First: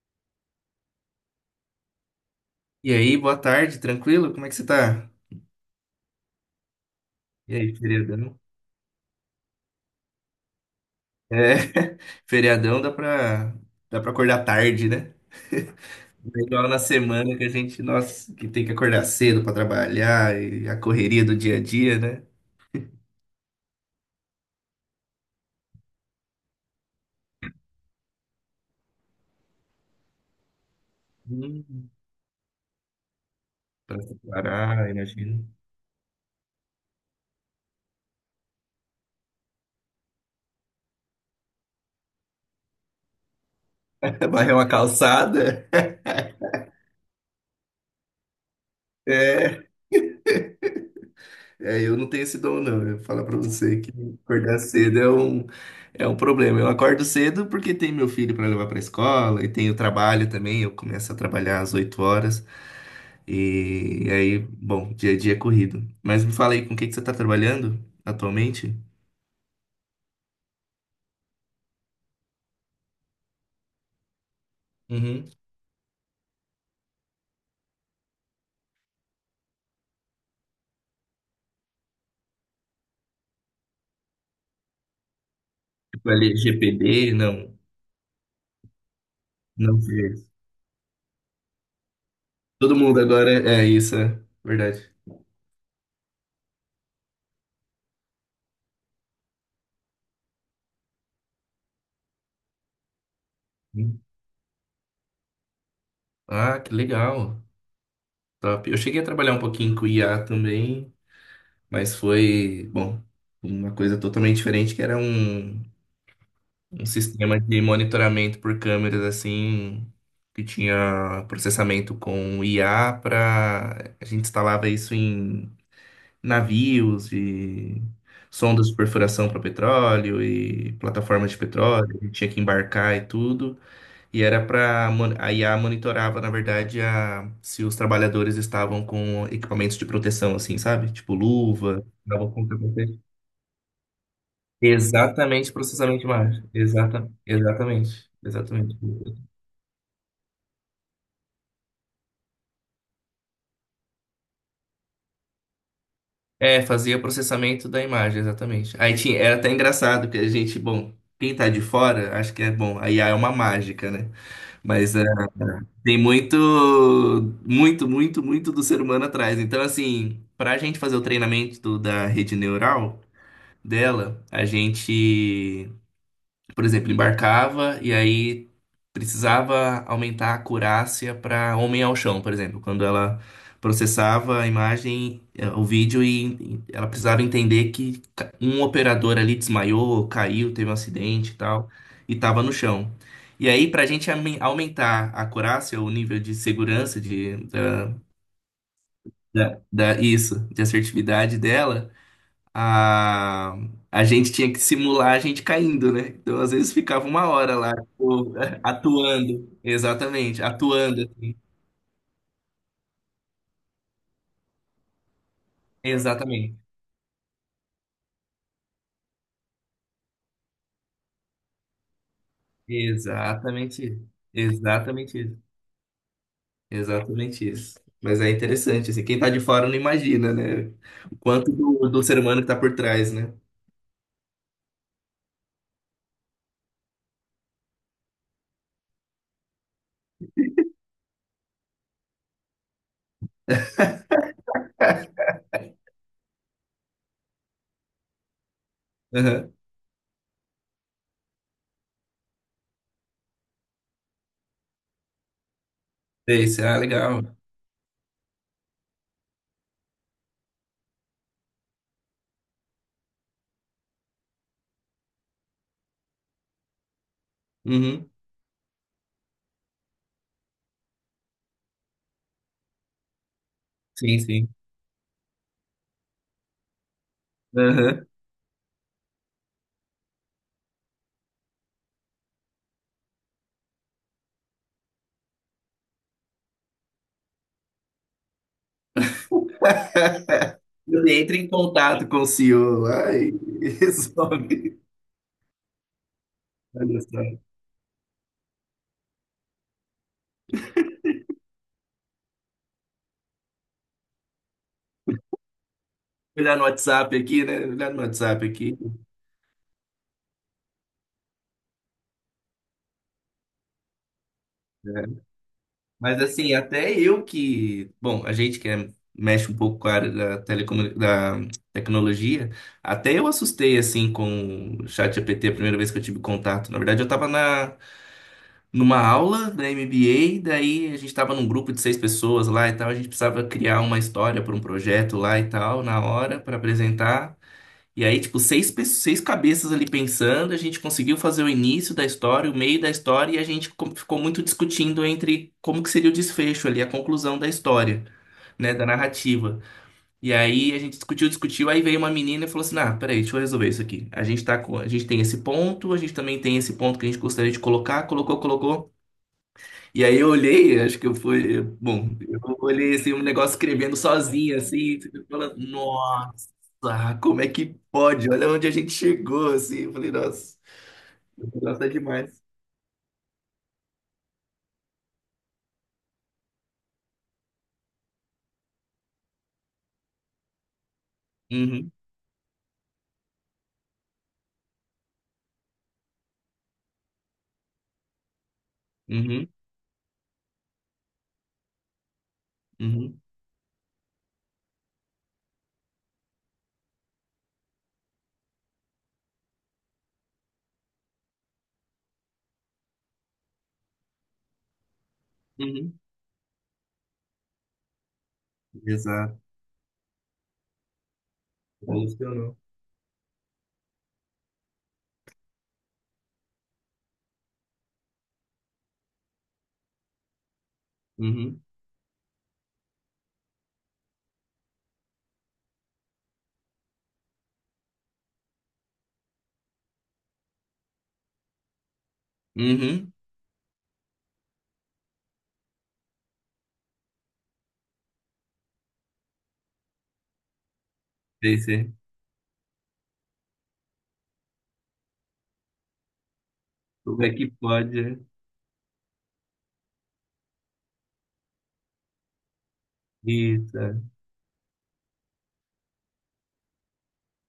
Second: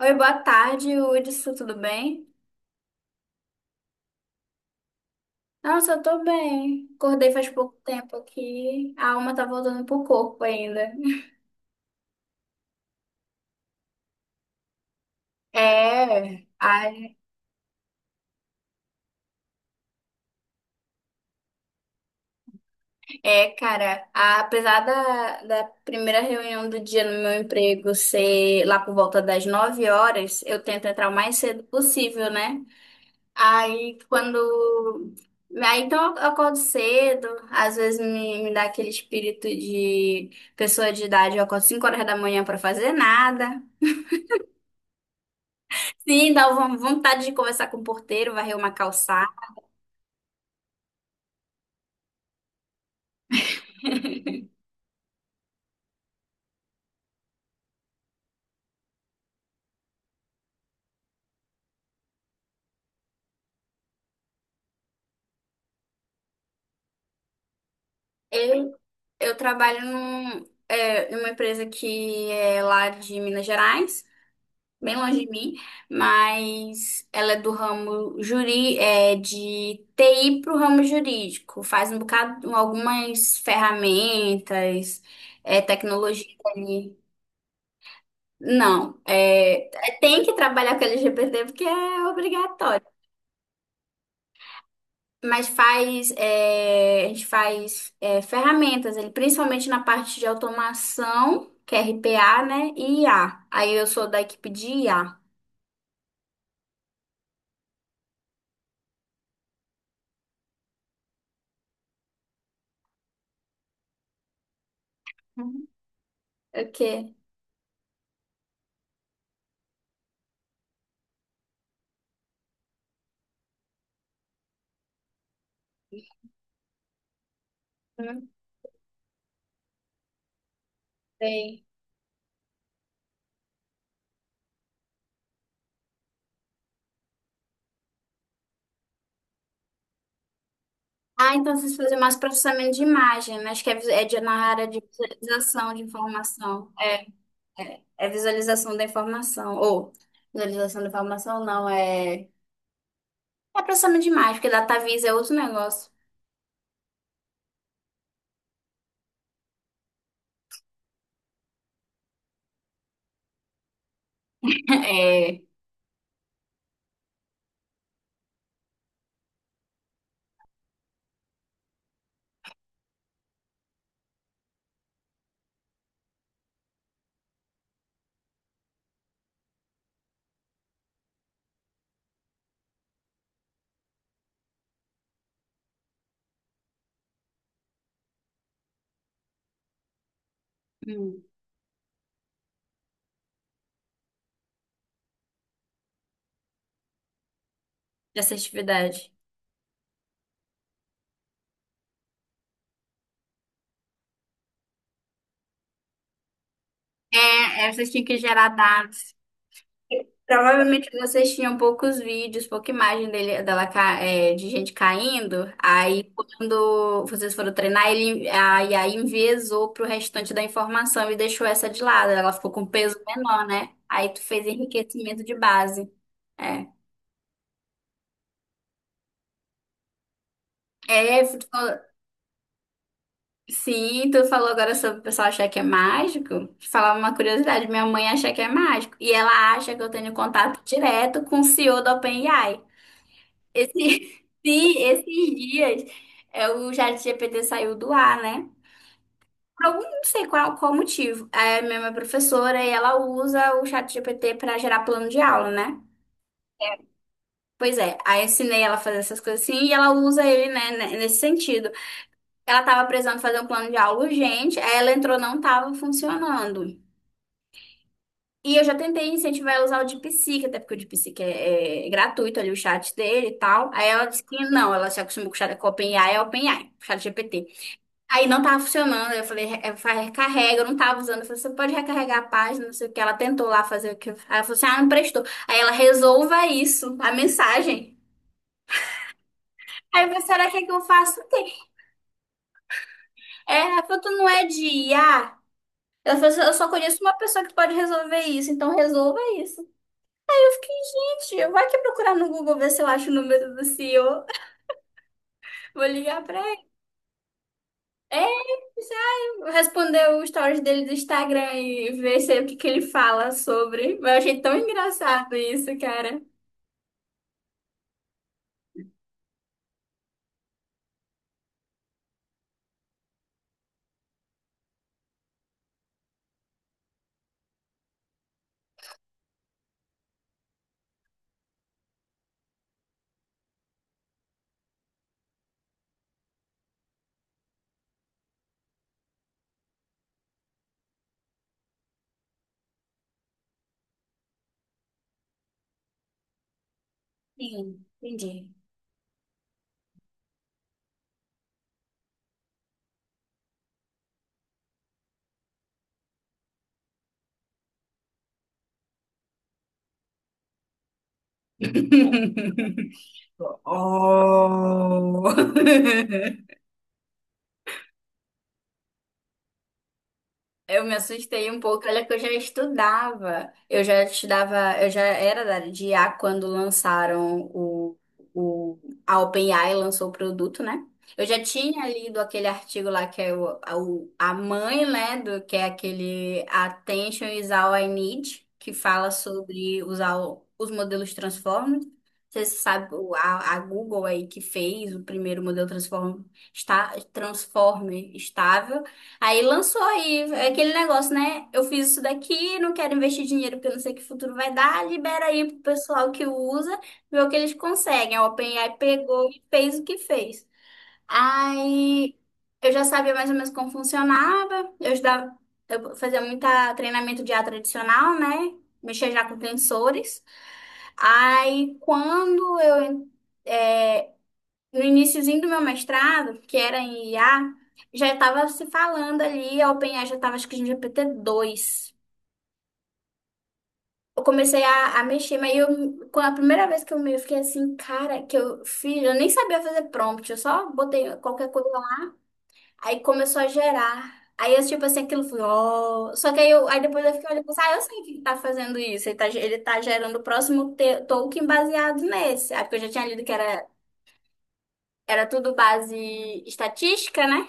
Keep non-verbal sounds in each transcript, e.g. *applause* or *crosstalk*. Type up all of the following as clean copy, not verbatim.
Oi, boa tarde, Hudson, tudo bem? E aí, boa tarde, tranquilo? Como é que você tá? Nossa, eu tô bem. Acordei faz E pouco aí, tempo feriadão? aqui. A alma tá voltando pro corpo ainda. É, *laughs* feriadão dá pra acordar tarde, né? *laughs* Não é É, igual na ai, semana que a gente, nossa, que tem que acordar cedo pra trabalhar e a correria do dia a dia, né? Cara, apesar da primeira reunião do dia no meu emprego ser lá por volta das 9 horas, eu tento entrar o mais cedo Hum, possível, né? Aí pra se preparar, quando. imagino. Aí então eu acordo cedo, às vezes me dá aquele espírito de pessoa de idade, eu acordo 5 horas da manhã pra fazer nada. *laughs* Varrer uma calçada. *laughs* Sim, dá uma vontade de conversar com o porteiro, varrer uma calçada. É. É, eu não tenho esse dom, não. Eu vou falar pra você que acordar cedo é é um problema. Eu acordo cedo porque tem meu filho pra levar pra escola e tem o trabalho também. Eu começo a trabalhar às 8 horas. E aí, bom, dia a dia é corrido. Mas me fala aí, com o que que você tá trabalhando Eu, atualmente? eu trabalho numa empresa que é lá de Minas Gerais, bem longe de Uhum. mim, mas ela é do ramo de TI para o ramo jurídico. Faz um bocado, algumas ferramentas, Tipo, tecnologia ali. LGPD? Não, Não, é, não é, tem sei. que trabalhar com LGBT porque é Todo obrigatório. mundo agora é isso, é verdade. Mas a gente faz ferramentas, ele, principalmente na parte de automação, que é RPA, né? E IA. Aí eu Uhum. sou da equipe de IA. Ah, que legal. Top. Eu cheguei a trabalhar um pouquinho com IA também. Mas foi, bom, uma coisa totalmente diferente, que era Uhum. O um quê? sistema de monitoramento por câmeras, assim, que tinha processamento com IA para... A gente instalava isso em navios e Não sondas de perfuração para petróleo e plataformas de sei. petróleo. A gente tinha que embarcar e tudo. E era para... A IA monitorava, na verdade, a, se os trabalhadores estavam com equipamentos de proteção, assim, sabe? Tipo Ah, então vocês luva, fazem mais dava conta. processamento de imagem, né? Acho que é na área de Exatamente, visualização de processamento de imagem. informação. É, Exata, é exatamente. visualização Exatamente. da informação. Ou visualização da informação, não, é, é processamento de imagem, porque DataVis é outro negócio. É, fazia processamento da imagem, exatamente. Aí tinha, era até engraçado que a gente, bom, quem tá de fora, acho que é bom, a IA é uma mágica, né? *laughs* Mas é, É. tem muito, muito, muito, muito do ser humano atrás. Então, assim, pra gente fazer o treinamento da rede neural dela, a gente. Por exemplo, embarcava e aí precisava aumentar a acurácia para homem ao chão, por exemplo, quando ela processava a imagem, o vídeo e ela precisava entender que um operador ali desmaiou, caiu, teve um Hum. acidente e tal, e estava no chão. E aí, para a gente aumentar a acurácia, o nível de segurança de, da, De assertividade. da, da- isso, de assertividade dela a, a gente tinha que simular a gente caindo, né? Então, às vezes, ficava uma hora É, lá, é, vocês tinham que tipo, gerar *laughs* dados. atuando. Exatamente, Provavelmente atuando, vocês assim. tinham poucos vídeos, pouca imagem dele, dela, ca- é, de gente caindo. Aí, Exatamente. quando vocês foram treinar, aí enviesou pro restante da informação e deixou essa de lado. Ela ficou com peso menor, né? Exatamente Aí isso. tu fez Exatamente enriquecimento de isso. base. É. Exatamente isso. Mas é interessante, assim, quem tá de fora não imagina, né? O É, tu quanto falou- do, do ser humano que tá por trás, né? sim, tu falou agora sobre o pessoal achar que é mágico. Te falar uma curiosidade, minha mãe acha que é mágico. E ela acha que eu tenho contato direto com o CEO da OpenAI. Esse, *laughs* sim, esses dias o ChatGPT saiu do ar, né? Aham. Por não sei qual motivo. É, a minha professora, e ela usa o ChatGPT para gerar plano de aula, né? Esse, ah, legal. Pois é, aí eu ensinei ela a fazer essas coisas assim e ela usa ele, nesse sentido. Ela tava precisando fazer um plano de aula urgente, aí ela entrou, não tava funcionando. Uhum. E eu já tentei incentivar ela a usar o DeepSeek, até porque o DeepSeek é gratuito ali, o chat dele e tal. Aí ela Sim, disse que sim. não, ela se acostumou com o chat com o OpenAI, o chat GPT. Aham. Aí não tava funcionando. Aí eu falei: recarrega, eu não tava usando." Eu falei: "Você pode recarregar a página, não sei o que. Ela tentou lá fazer Aí ela falou assim: "Ah, não prestou. Aí ela resolva isso, a mensagem." Aí eu falei: "Será que *laughs* eu faço Ele o entra em quê?" contato com o CEO. Ai, É, *laughs* ela falou: "Tu não é de resolve. IA?" Ela falou assim: "Eu só conheço Olha uma só. pessoa que pode resolver isso, então resolva isso." Eu fiquei: "Gente, vai que procurar no Google ver se eu acho o número do CEO. Vou ligar pra Olhar no ele. WhatsApp aqui, né? Olhar no WhatsApp aqui. Responder o stories dele do Instagram e ver se, é o que, que ele fala sobre." Mas eu achei tão É. engraçado isso, cara. Mas assim, até eu que. Bom, a gente que é- mexe um pouco com a área da, telecomu... da tecnologia, até eu assustei assim com o chat GPT a primeira vez que eu tive contato. Na verdade, eu estava na... numa aula da MBA, daí a gente estava num grupo de 6 pessoas lá e tal, a gente precisava criar uma história para um projeto lá e tal, na hora, para apresentar. E aí, tipo, seis cabeças ali pensando, a gente conseguiu fazer o início da história, o meio da história, e a gente ficou muito discutindo entre como que seria o desfecho ali, a conclusão da Sim, história, entendi. né, da narrativa. E aí a gente discutiu, discutiu, aí veio uma menina e falou assim, ah, peraí, deixa eu resolver isso aqui. A gente tá com, a gente tem esse ponto, a gente também tem esse ponto que a gente gostaria de colocar, colocou, colocou. E aí eu olhei, acho que eu fui, bom, eu *laughs* olhei assim, um negócio escrevendo sozinho, assim, falando, Oh! *laughs* nossa. Ah, como é que pode? Olha onde a gente chegou, assim. Eu falei, nossa, Eu me assustei um nossa, pouco, é olha que eu já demais. estudava. Eu já estudava, eu já era da área de IA quando lançaram o a OpenAI lançou o produto, né? Eu já tinha Uhum, lido aquele artigo lá que é a mãe, né, do que é aquele Attention is All I Need, que fala uhum, sobre usar os modelos Transformers. Você sabe, uhum, a Google aí que fez o primeiro modelo Transformer estável. Aí lançou aí é aquele negócio, né? Eu fiz isso daqui, não quero investir dinheiro porque eu não sei que futuro vai dar. Libera aí pro uhum. pessoal que usa, vê o que eles conseguem. A OpenAI pegou Exato, e fez o que fez. Aí evolucionou. eu já sabia mais ou menos como funcionava. Eu estudava, eu fazia muito treinamento de IA tradicional, né? Mexia já com tensores. Uhum, Aí no iniciozinho do meu mestrado, que era em IA, já estava se falando ali, a OpenAI já estava acho que em GPT 2. uhum. Eu comecei a mexer, com a primeira vez que eu fiquei assim, cara, que eu fiz, eu nem sabia fazer prompt, eu só botei qualquer Sei, coisa sei. lá. Aí começou a gerar. Aí aquilo foi, ó. Só que aí depois eu Como fiquei é olhando e que pensei: "Ah, eu pode? sei que É? ele tá fazendo isso, ele ele tá gerando o próximo token baseado nesse." Aí porque eu já tinha lido que Isso. É. era tudo base estatística, né?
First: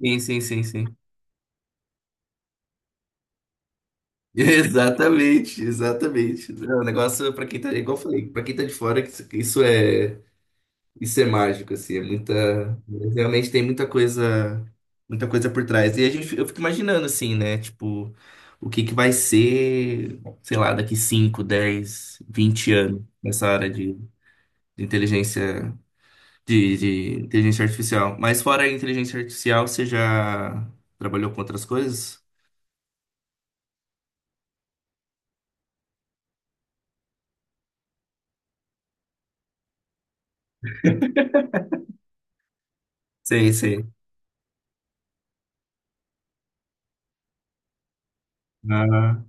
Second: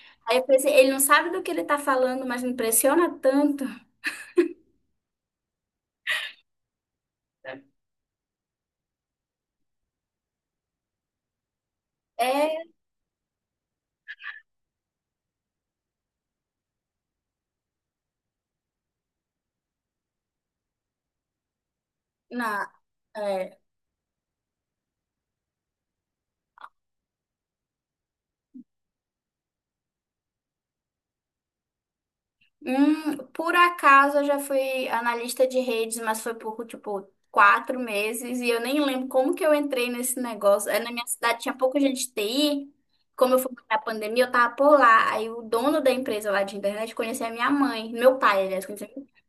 Sim, Aí sim, eu sim, pensei: ele sim. não sabe do que ele tá falando, mas me impressiona tanto. *laughs* Exatamente, exatamente. É um negócio, para quem tá, igual eu falei, para quem tá de fora, isso isso é. Isso é mágico, assim, é muita. É, Realmente tem muita coisa por trás. E a gente, eu fico imaginando, assim, né? Tipo, o que que vai ser, sei lá, daqui cinco dez na, vinte anos nessa é. área de inteligência, de inteligência artificial. Mas fora a inteligência artificial, você já trabalhou com outras coisas? Por acaso eu já fui analista de redes, mas foi por, tipo, 4 meses e eu nem lembro como que eu entrei nesse negócio. É, na minha cidade tinha pouca gente de TI, como eu fui Sei, na sei. pandemia, eu tava por lá. Aí o dono da empresa lá de internet conhecia a minha mãe, meu pai, aliás, conhecia. Ah,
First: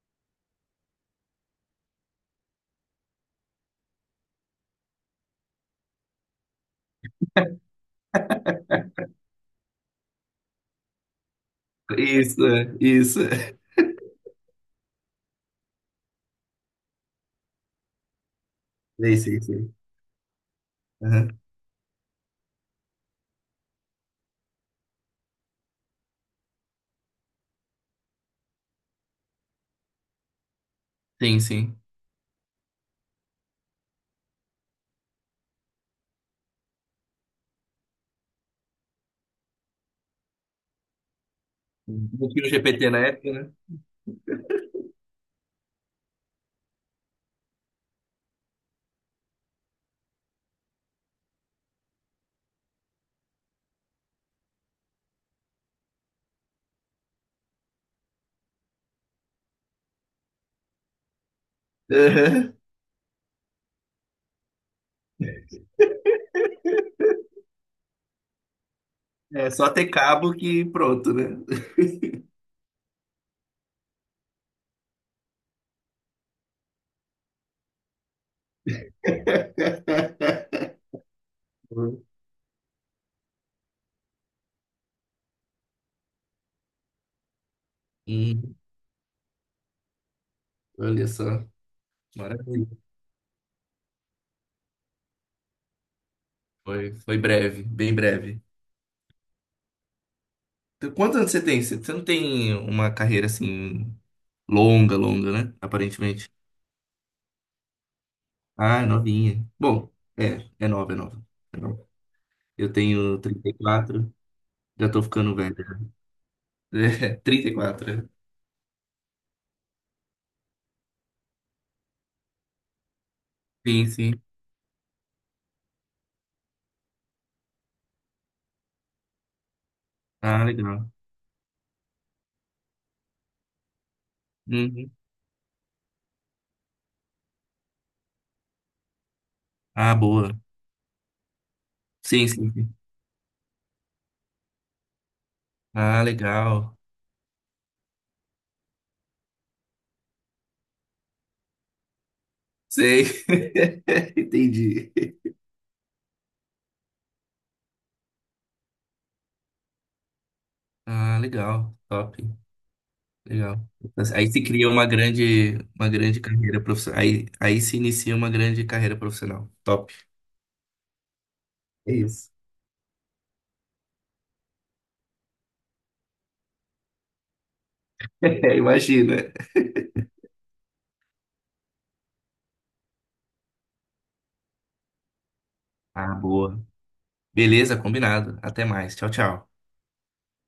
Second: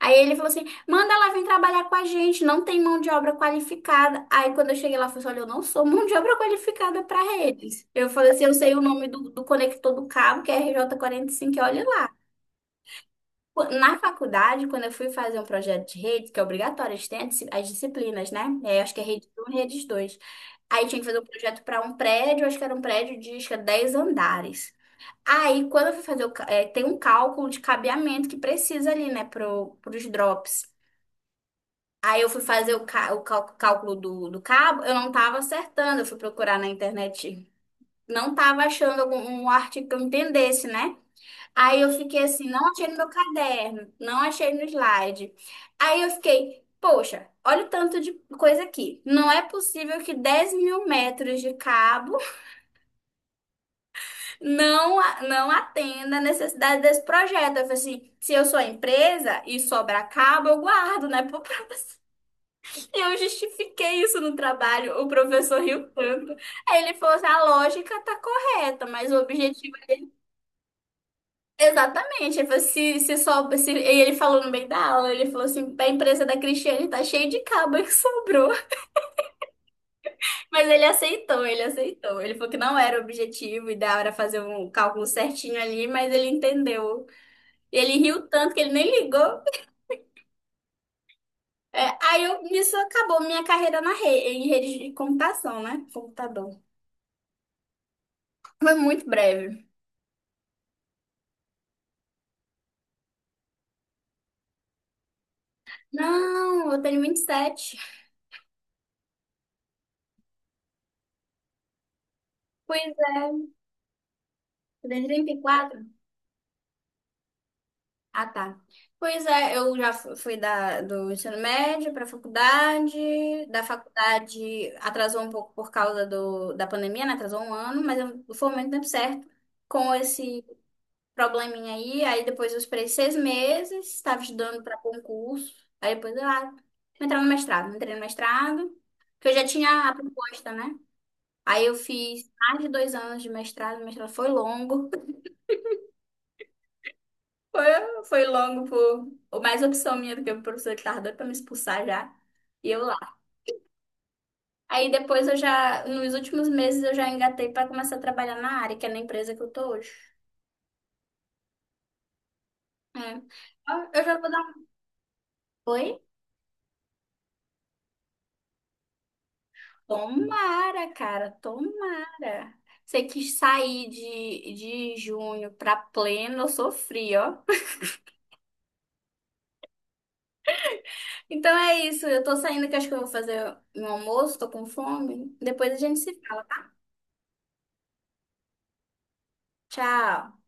Aí ele falou assim: manda ela vir trabalhar com a gente, não tem mão de obra qualificada. Aí quando eu cheguei lá, eu falei assim: olha, eu não sou mão de obra qualificada para redes. Eu falei assim: eu sei o nome do conector do cabo, que é RJ45, e olha lá. isso, é, isso. *laughs* Na faculdade, quando eu fui fazer um projeto de rede, que é obrigatório, a gente tem as disciplinas, né? É, acho que é Sei, rede sei, um, e sei. redes 2. Aí tinha que fazer um Aham. projeto para um prédio, acho que era um prédio de acho que é 10 andares. Aí, quando eu fui fazer tem um cálculo de cabeamento que precisa ali, né, pros drops. Sim, sim. Aí eu fui fazer o, cá- o cal- cálculo do cabo, eu não tava acertando, eu fui procurar na internet, não tava achando algum um artigo que eu entendesse, né? Aí eu fiquei Não tinha o assim, não achei GPT no na meu época, né? caderno, não achei no slide. Aí eu fiquei: poxa, olha o tanto de coisa aqui. Não é possível que 10 mil metros de cabo não atenda a necessidade desse projeto. Eu falei assim: se eu sou a empresa e sobrar cabo, eu guardo, né? *laughs* Eu justifiquei isso no trabalho, o professor riu tanto. Aí ele falou assim: a lógica tá correta, mas o É só objetivo... ter cabo que pronto, né? é exatamente, ele falou, se só... Se... E ele falou no meio da aula, ele falou assim: a empresa da Cristiane tá cheia de cabo que sobrou. *laughs* Mas ele *laughs* aceitou, ele aceitou. Ele falou que não era o objetivo, e da hora fazer um cálculo certinho ali, mas ele entendeu. E ele riu tanto Hum, que ele nem ligou. olha só, É, aí eu, maravilha. nisso acabou minha carreira na rede, em rede de computação, né? Computador. Foi, foi breve, bem breve. Foi muito breve. Então, quantos anos você tem? Você não tem uma carreira assim longa, longa, né? Aparentemente. Não, eu tenho 27. Ah, é novinha. Bom, é, é nova, é nova. É nova. Eu Pois é, tenho 34, já tu tô tem trinta ficando e velho. quatro. *laughs* É, 34. É. Ah, tá. Pois é, eu já fui do ensino médio para faculdade. Da Sim, sim. faculdade atrasou um pouco por causa da pandemia, né? Atrasou 1 ano, mas eu formei no tempo certo com esse Ah, legal. probleminha aí. Aí depois eu esperei 6 meses, estava estudando para Uhum. concurso. Aí depois eu ah, vou entrar no mestrado. Entrei no mestrado, que eu já tinha a Ah, boa. proposta, né? Aí eu Sim, fiz sim, mais de sim. 2 anos de mestrado, o mestrado foi longo. Ah, legal. Foi, foi longo, por mais opção minha do que o professor que tava doido pra me expulsar já. E eu lá. Sei. *laughs* Aí Entendi. depois eu já, nos últimos meses, eu já engatei pra começar a trabalhar na área, que é na empresa que eu tô hoje. Ah, legal. Top. É. Legal. Ó, eu já Aí vou dar. se Um? cria uma Oi? grande carreira profissional. Aí, aí se inicia uma grande carreira profissional. Top. Tomara, cara, É isso. tomara. Você quis sair de junho pra pleno, eu sofri, ó. *laughs* Imagina. Então é isso, eu tô saindo que acho que eu vou fazer um almoço, tô com fome. Depois a gente se Ah, fala. boa. Beleza, combinado. Até mais. Tchau, tchau. Tchau.